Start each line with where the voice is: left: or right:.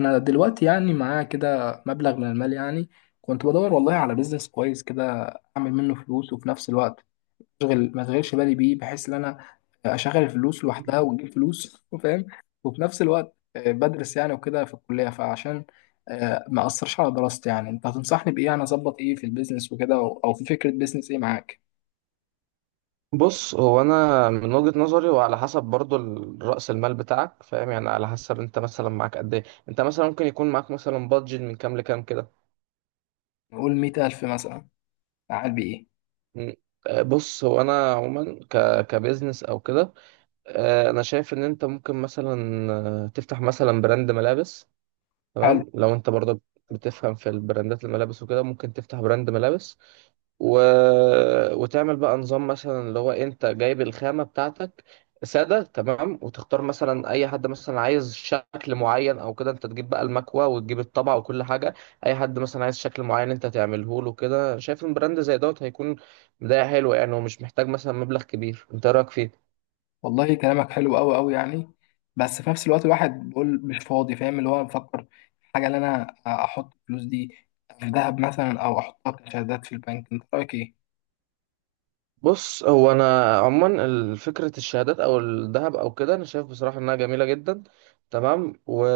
left: انا دلوقتي يعني معايا كده مبلغ من المال، يعني كنت بدور والله على بيزنس كويس كده، اعمل منه فلوس وفي نفس الوقت ما اشغلش بالي بيه، بحيث ان انا اشغل الفلوس لوحدها وتجيب فلوس. فاهم؟ وفي نفس الوقت بدرس يعني وكده في الكلية، فعشان ما اثرش على دراستي. يعني انت هتنصحني بايه؟ انا اظبط ايه في البيزنس وكده، او في فكرة بيزنس ايه معاك؟
right: بص، هو انا من وجهة نظري وعلى حسب برضو رأس المال بتاعك. فاهم؟ يعني على حسب انت مثلا معاك قد ايه. انت مثلا ممكن يكون معاك مثلا بادجت من كام لكام كده.
left: نقول 100,000 مثلا، اعمل بيه
right: م. بص، هو انا عموما كبزنس او كده. انا شايف ان انت ممكن مثلا تفتح مثلا براند ملابس.
left: ايه؟
right: تمام، لو انت برضو بتفهم في البراندات الملابس وكده ممكن تفتح براند ملابس و... وتعمل بقى نظام مثلا اللي هو انت جايب الخامة بتاعتك سادة. تمام، وتختار مثلا اي حد مثلا عايز شكل معين او كده، انت تجيب بقى المكوة وتجيب الطبعة وكل حاجة. اي حد مثلا عايز شكل معين انت تعمله له كده. شايف ان براند زي دوت هيكون بداية حلوة يعني، ومش محتاج مثلا مبلغ كبير. انت إيه رأيك فيه؟
left: والله كلامك حلو قوي قوي يعني، بس في نفس الوقت الواحد بيقول مش فاضي. فاهم؟ اللي هو بفكر في حاجه، اللي انا احط الفلوس دي في ذهب مثلا، او احطها كشهادات في البنك. انت رايك ايه؟
right: بص، هو انا عموما فكره الشهادات او الذهب او كده، انا شايف بصراحه انها جميله جدا. تمام،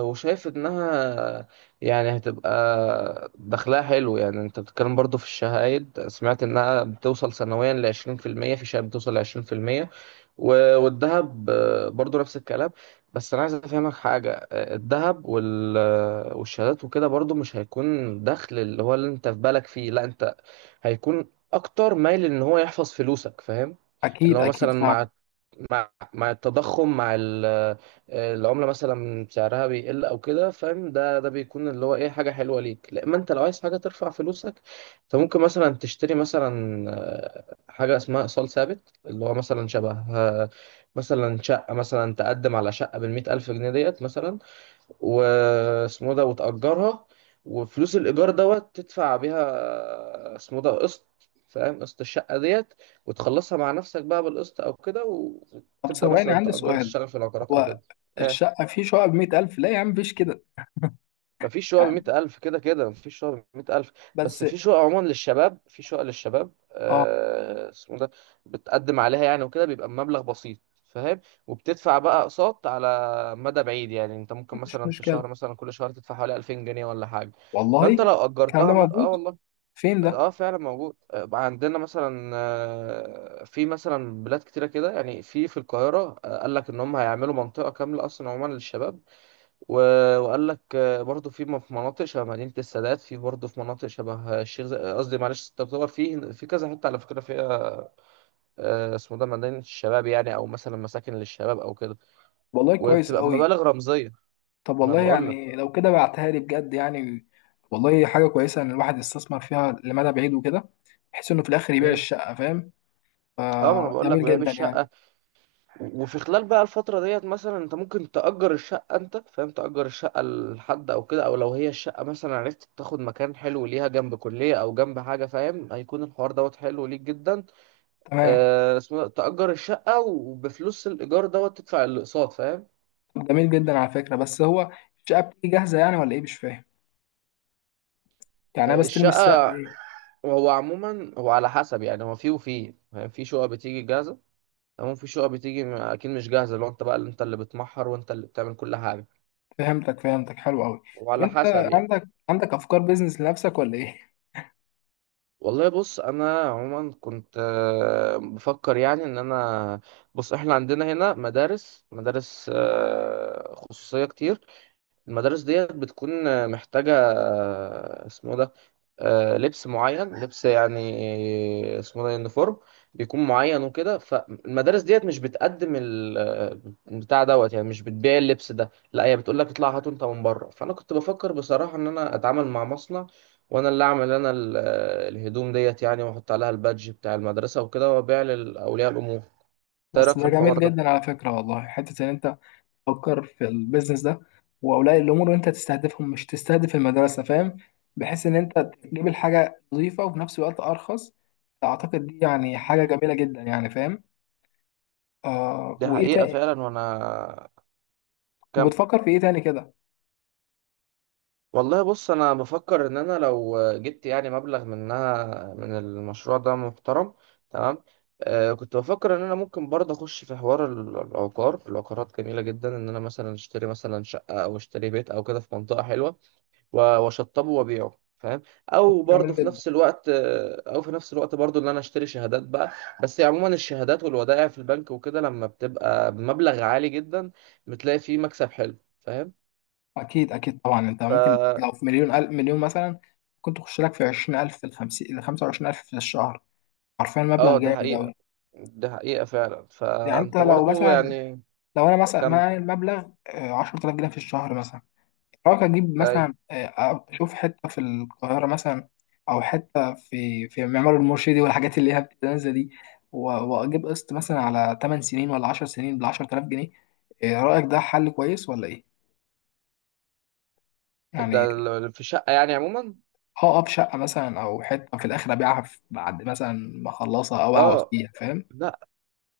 right: وشايف انها يعني هتبقى دخلها حلو. يعني انت بتتكلم برضو في الشهايد، سمعت انها بتوصل سنويا ل 20% في المية، في شهاده بتوصل ل 20%. و... والذهب برضو نفس الكلام. بس انا عايز افهمك حاجه. الذهب والشهادات وكده برضو مش هيكون دخل اللي هو اللي انت في بالك فيه. لا، انت هيكون اكتر مايل ان هو يحفظ فلوسك. فاهم؟ اللي
left: اكيد
right: هو
left: اكيد
right: مثلا
left: صعب.
right: مع التضخم، مع العمله مثلا سعرها بيقل او كده. فاهم؟ ده بيكون اللي هو ايه، حاجه حلوه ليك. لا، ما انت لو عايز حاجه ترفع فلوسك انت ممكن مثلا تشتري مثلا حاجه اسمها ايصال ثابت، اللي هو مثلا شبه مثلا شقه. مثلا تقدم على شقه بالمئة الف جنيه ديت مثلا، واسمه ده وتأجرها، وفلوس الإيجار دوت تدفع بيها اسمه ده قسط. فاهم؟ قسط الشقة ديت، وتخلصها مع نفسك بقى بالقسط أو كده،
left: طب
right: وتبدأ
left: ثواني،
right: مثلا
left: عندي
right: تأجر،
left: سؤال.
right: تشتغل في العقارات أو
left: هو
right: كده. آه.
left: الشقه، في شقه ب 100,000؟ لا يا عم، مفيش كده
right: مفيش شقق
left: يعني.
right: بمئة ألف، كده كده مفيش شقق بمئة ألف.
left: بس
right: بس في شقق عموما للشباب، في شقق للشباب
left: اه،
right: اسمه ده، بتقدم عليها يعني وكده بيبقى بمبلغ بسيط. فاهم؟ وبتدفع بقى أقساط على مدى بعيد. يعني أنت ممكن
left: مش
right: مثلا في الشهر،
left: مشكله.
right: مثلا كل شهر تدفع حوالي 2000 جنيه ولا حاجة. فأنت
left: والله
right: لو
left: الكلام ده
right: أجرتها
left: موجود
right: والله.
left: فين ده؟
right: آه فعلا موجود. عندنا مثلا في مثلا بلاد كتيرة كده. يعني في في القاهرة قال لك إن هم هيعملوا منطقة كاملة أصلا عموما للشباب. وقال لك برضه في في مناطق شبه مدينة السادات، في برضه في مناطق شبه الشيخ زايد. قصدي، معلش، تعتبر في في كذا حتة على فكرة فيها اسمه ده، مدينة الشباب يعني، أو مثلا مساكن للشباب أو كده،
left: والله كويس
right: وبتبقى
left: قوي.
right: مبالغ رمزية.
left: طب
right: أنا
left: والله
right: بقول لك.
left: يعني لو كده بعتها لي بجد يعني، والله حاجة كويسة إن الواحد يستثمر فيها لمدى بعيد وكده، بحيث إنه في الآخر يبيع
right: مم.
left: الشقة. فاهم؟
right: اه، ما انا بقول لك،
left: فجميل
right: بيع
left: جدا يعني.
right: الشقه، وفي خلال بقى الفتره ديت مثلا انت ممكن تأجر الشقه. انت فاهم؟ تأجر الشقه لحد او كده، او لو هي الشقه مثلا عرفت تاخد مكان حلو ليها جنب كليه او جنب حاجه، فاهم؟ هيكون الحوار دوت حلو ليك جدا.
left: تمام.
right: اسمه ده، تأجر الشقة وبفلوس الإيجار دوت تدفع الأقساط. فاهم؟
left: طب جميل جدا على فكرة. بس هو الشقة بتيجي جاهزة يعني ولا إيه؟ مش فاهم يعني. أنا بستلم الشقة
right: الشقة.
left: ليه؟
right: هو عموما، هو على حسب يعني، هو فيه وفيه، فاهم؟ في شقق بتيجي جاهزة، تمام، في شقق بتيجي أكيد مش جاهزة لو أنت بقى اللي أنت اللي بتمحر وأنت اللي بتعمل كل حاجة،
left: فهمتك فهمتك، حلو أوي. طب
right: وعلى
left: أنت
right: حسب يعني.
left: عندك أفكار بيزنس لنفسك ولا إيه؟
right: والله، بص، أنا عموما كنت بفكر يعني إن أنا. بص، إحنا عندنا هنا مدارس خصوصية كتير. المدارس ديت بتكون محتاجة اسمه ده، لبس معين، لبس يعني اسمه ده يونيفورم، بيكون معين وكده. فالمدارس ديت مش بتقدم بتاع دوت، يعني مش بتبيع اللبس ده. لا، هي بتقول لك اطلع هاته انت من بره. فانا كنت بفكر بصراحة ان انا اتعامل مع مصنع، وانا اللي اعمل انا الهدوم ديت يعني، واحط عليها البادج بتاع المدرسة وكده، وابيع لاولياء الامور. إنت ايه
left: بس
right: رايك في
left: ده
right: الحوار
left: جميل
right: ده؟
left: جدا على فكرة والله، حتة إن أنت تفكر في البيزنس ده. واولياء الامور اللي انت تستهدفهم، مش تستهدف المدرسه. فاهم؟ بحيث ان انت تجيب الحاجه نظيفه وفي نفس الوقت ارخص. اعتقد دي يعني حاجه جميله جدا يعني. فاهم؟ آه،
right: دي
left: وايه
right: حقيقة
left: تاني؟
right: فعلا. وانا، كم.
left: وبتفكر في ايه تاني كده؟
right: والله، بص، انا بفكر ان انا لو جبت يعني مبلغ منها، من المشروع ده محترم. تمام. آه، كنت بفكر ان انا ممكن برضه اخش في حوار العقارات. جميله جدا ان انا مثلا اشتري مثلا شقه او اشتري بيت او كده في منطقه حلوه، واشطبه وابيعه. فاهم؟ او
left: جميل
right: برضه في
left: جدا.
right: نفس الوقت او في نفس الوقت برضه ان انا اشتري شهادات بقى. بس يعني عموما الشهادات والودائع في البنك وكده، لما بتبقى بمبلغ عالي جدا بتلاقي فيه مكسب حلو. فاهم؟
left: اكيد اكيد طبعا. انت
right: ف
left: ممكن لو في مليون ألف مليون مثلا، كنت تخش لك في 20,000 في الخمسين، ل 25,000 في الشهر. حرفيا مبلغ
right: اه، ده
left: جامد
right: حقيقة،
left: أوي.
right: دي حقيقة فعلا.
left: يعني انت
right: فأنت
left: لو
right: برضو
left: مثلا
right: يعني،
left: لو انا مثلا
right: كم،
left: معايا المبلغ 10,000 جنيه في الشهر مثلا، حاول أجيب
right: أيوة.
left: مثلا أشوف حتة في القاهرة مثلا، أو حتة في معمار المرشدي والحاجات اللي هي بتنزل دي، و- وأجيب قسط مثلا على 8 سنين ولا 10 سنين ب 10,000 جنيه. إيه رأيك؟ ده حل كويس ولا إيه؟ يعني
right: في شقة يعني عموما.
left: هقف شقة مثلا، أو حتة في الآخر أبيعها بعد مثلا ما أخلصها، أو أقعد
right: اه،
left: فيها. فاهم؟
right: لا،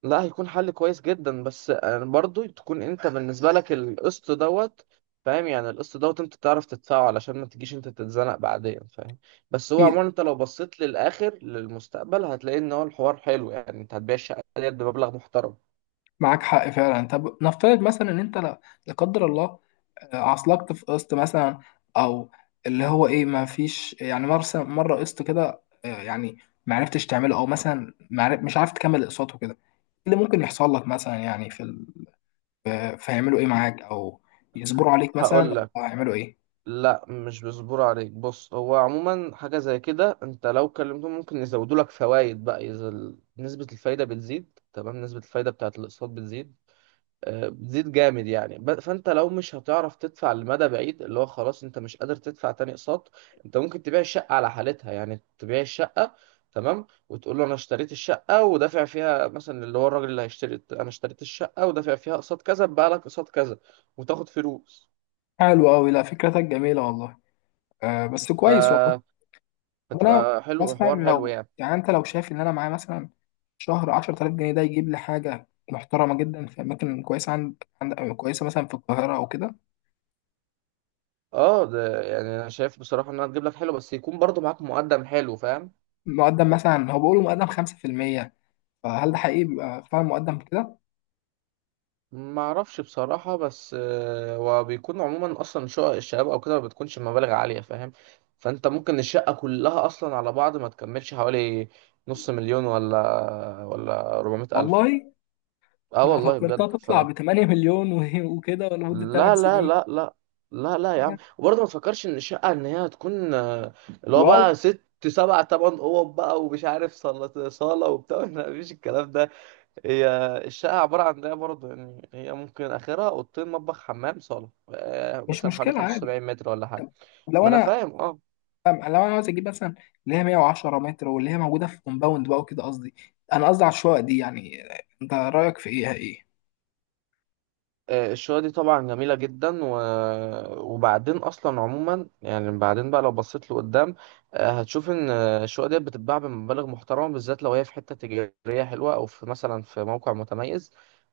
right: لا هيكون حل كويس جدا، بس يعني برضو تكون انت بالنسبة لك القسط دوت فاهم. يعني القسط دوت انت تعرف تدفعه علشان ما تجيش انت تتزنق بعدين، فاهم؟ بس هو
left: أكيد.
right: عموما انت لو بصيت للآخر، للمستقبل، هتلاقي ان هو الحوار حلو. يعني انت هتبيع الشقة ديت بمبلغ محترم.
left: معاك حق فعلا. طب نفترض مثلا إن أنت، لا قدر الله، عصلجت في قسط مثلا، او اللي هو ايه، ما فيش يعني مره قسط كده، يعني ما عرفتش تعمله، او مثلا ما عرف- مش عارف تكمل اقساطه كده. إيه اللي ممكن يحصل لك مثلا يعني في ال... آه، فيعملوا ايه معاك، او يصبروا عليك مثلا،
right: هقول،
left: ولا هيعملوا ايه؟
right: لا مش بيصبروا عليك. بص، هو عموما حاجة زي كده، انت لو كلمتهم ممكن يزودوا لك فوائد بقى. اذا نسبة الفايدة بتزيد، تمام، نسبة الفايدة بتاعت الاقساط بتزيد. بتزيد جامد يعني. فانت لو مش هتعرف تدفع لمدى بعيد، اللي هو خلاص انت مش قادر تدفع تاني اقساط، انت ممكن تبيع الشقة على حالتها. يعني تبيع الشقة، تمام، وتقول له انا اشتريت الشقة ودافع فيها مثلا. اللي هو الراجل اللي هيشتري، انا اشتريت الشقة ودافع فيها اقساط كذا بقى لك اقساط كذا، وتاخد فلوس.
left: حلو قوي، لا فكرتك جميله والله. آه، بس
right: ف
left: كويس والله. طب انا
right: بتبقى حلو،
left: مثلا،
right: حوار حلو
left: لو
right: يعني.
left: يعني انت لو شايف ان انا معايا مثلا شهر 10,000 جنيه، ده يجيب لي حاجه محترمه جدا في اماكن كويسه، عند كويسه مثلا في القاهره او كده.
right: اه ده، يعني انا شايف بصراحه انها تجيب لك حلو، بس يكون برضو معاك مقدم حلو، فاهم.
left: مقدم مثلا، هو بيقولوا مقدم 5%، فهل ده حقيقي بيبقى فعلا مقدم كده؟
right: ما اعرفش بصراحه، بس وبيكون عموما اصلا شقق الشباب او كده ما بتكونش مبالغ عاليه، فاهم. فانت ممكن الشقه كلها اصلا على بعض ما تكملش حوالي نص مليون، ولا 400 الف.
left: والله
right: اه
left: انا
right: والله
left: فكرتها
right: بجد. ف
left: تطلع ب 8 مليون وكده لمده 8
right: لا لا
left: سنين.
right: لا لا، لا لا يا عم. وبرضه ما تفكرش ان الشقه ان هي هتكون اللي هو
left: واو.
right: بقى ست سبع تمن اوض بقى، ومش عارف صالة وبتاع. لا، مفيش الكلام ده. هي الشقة عبارة عن ده برضه يعني. هي ممكن آخرها أوضتين، مطبخ، حمام، صالة،
left: مش
right: مثلا حوالي
left: مشكله، عادي.
right: 75 متر ولا حاجة.
left: طب لو
right: ما أنا
left: انا
right: فاهم أه.
left: لو انا عاوز اجيب مثلا اللي هي 110 متر، واللي هي موجوده في كومباوند بقى وكده. قصدي، انا قصدي على الشقق دي يعني. انت رايك في ايه؟
right: الشقة دي طبعا جميلة جدا وبعدين أصلا عموما يعني بعدين بقى لو بصيت لقدام هتشوف إن الشقق دي بتتباع بمبالغ محترمة، بالذات لو هي في حتة تجارية حلوة أو في مثلا في موقع متميز.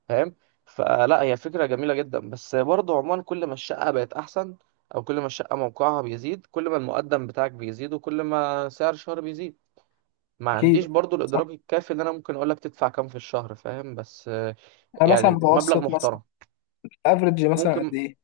right: فاهم؟ فلا، هي فكرة جميلة جدا. بس برضه عموما كل ما الشقة بقت أحسن، أو كل ما الشقة موقعها بيزيد، كل ما المقدم بتاعك بيزيد، وكل ما سعر الشهر بيزيد. ما
left: اكيد.
right: عنديش برضه
left: صح.
right: الإدراك الكافي إن أنا ممكن أقولك تدفع كام في الشهر، فاهم، بس
left: انا مثلا
right: يعني مبلغ
left: متوسط مثلا
right: محترم.
left: افريج مثلا قد
right: ممكن،
left: ايه؟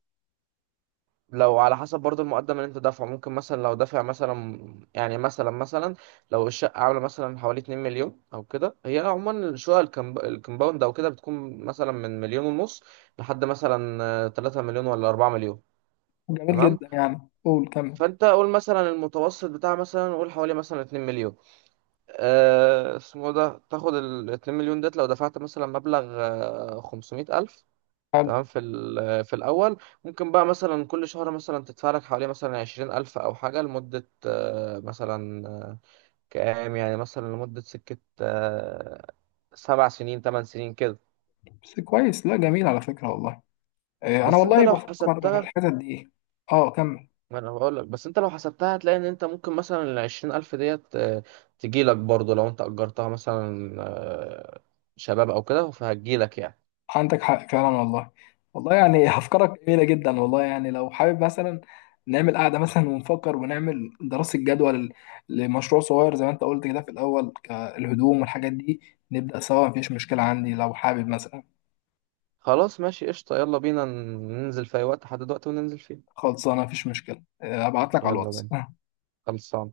right: لو على حسب برضو المقدم اللي انت دافعه، ممكن مثلا لو دافع مثلا يعني مثلا لو الشقة عاملة مثلا حوالي 2 مليون او كده. هي عموما الشقق الكمباوند او كده بتكون مثلا من مليون ونص لحد مثلا 3 مليون ولا 4 مليون.
left: جميل
right: تمام،
left: جدا يعني، قول كمل.
right: فانت قول مثلا المتوسط بتاع مثلا، قول حوالي مثلا 2 مليون. اسمه ده، تاخد ال 2 مليون ديت. لو دفعت مثلا مبلغ 500 ألف،
left: حلو.
right: تمام، في في الاول ممكن بقى مثلا كل شهر مثلا تدفع لك حوالي مثلا 20,000 او حاجه لمده مثلا كام، يعني مثلا لمده سكه 7 سنين 8 سنين كده.
left: بس كويس، لا جميل على فكره والله. انا
right: بس انت
left: والله
right: لو
left: بفكر في
right: حسبتها،
left: الحتت دي. اه، كمل.
right: ما انا بقول لك، بس انت لو حسبتها هتلاقي ان انت ممكن مثلا ال 20,000 ديت تجي لك برضه، لو انت اجرتها مثلا شباب او كده فهتجي لك يعني.
left: عندك حق فعلا والله. والله يعني افكارك جميله جدا والله، يعني لو حابب مثلا نعمل قعده مثلا ونفكر، ونعمل دراسه جدوى لمشروع صغير، زي ما انت قلت كده في الاول، الهدوم والحاجات دي، نبدا سوا. مفيش مشكله عندي لو حابب مثلا.
right: خلاص، ماشي، قشطه. يلا بينا، ننزل في اي وقت، حدد وقت وننزل فيه.
left: خلصانه، مفيش مشكله. ابعت لك على
right: يلا
left: الواتس.
right: بينا. خلصان.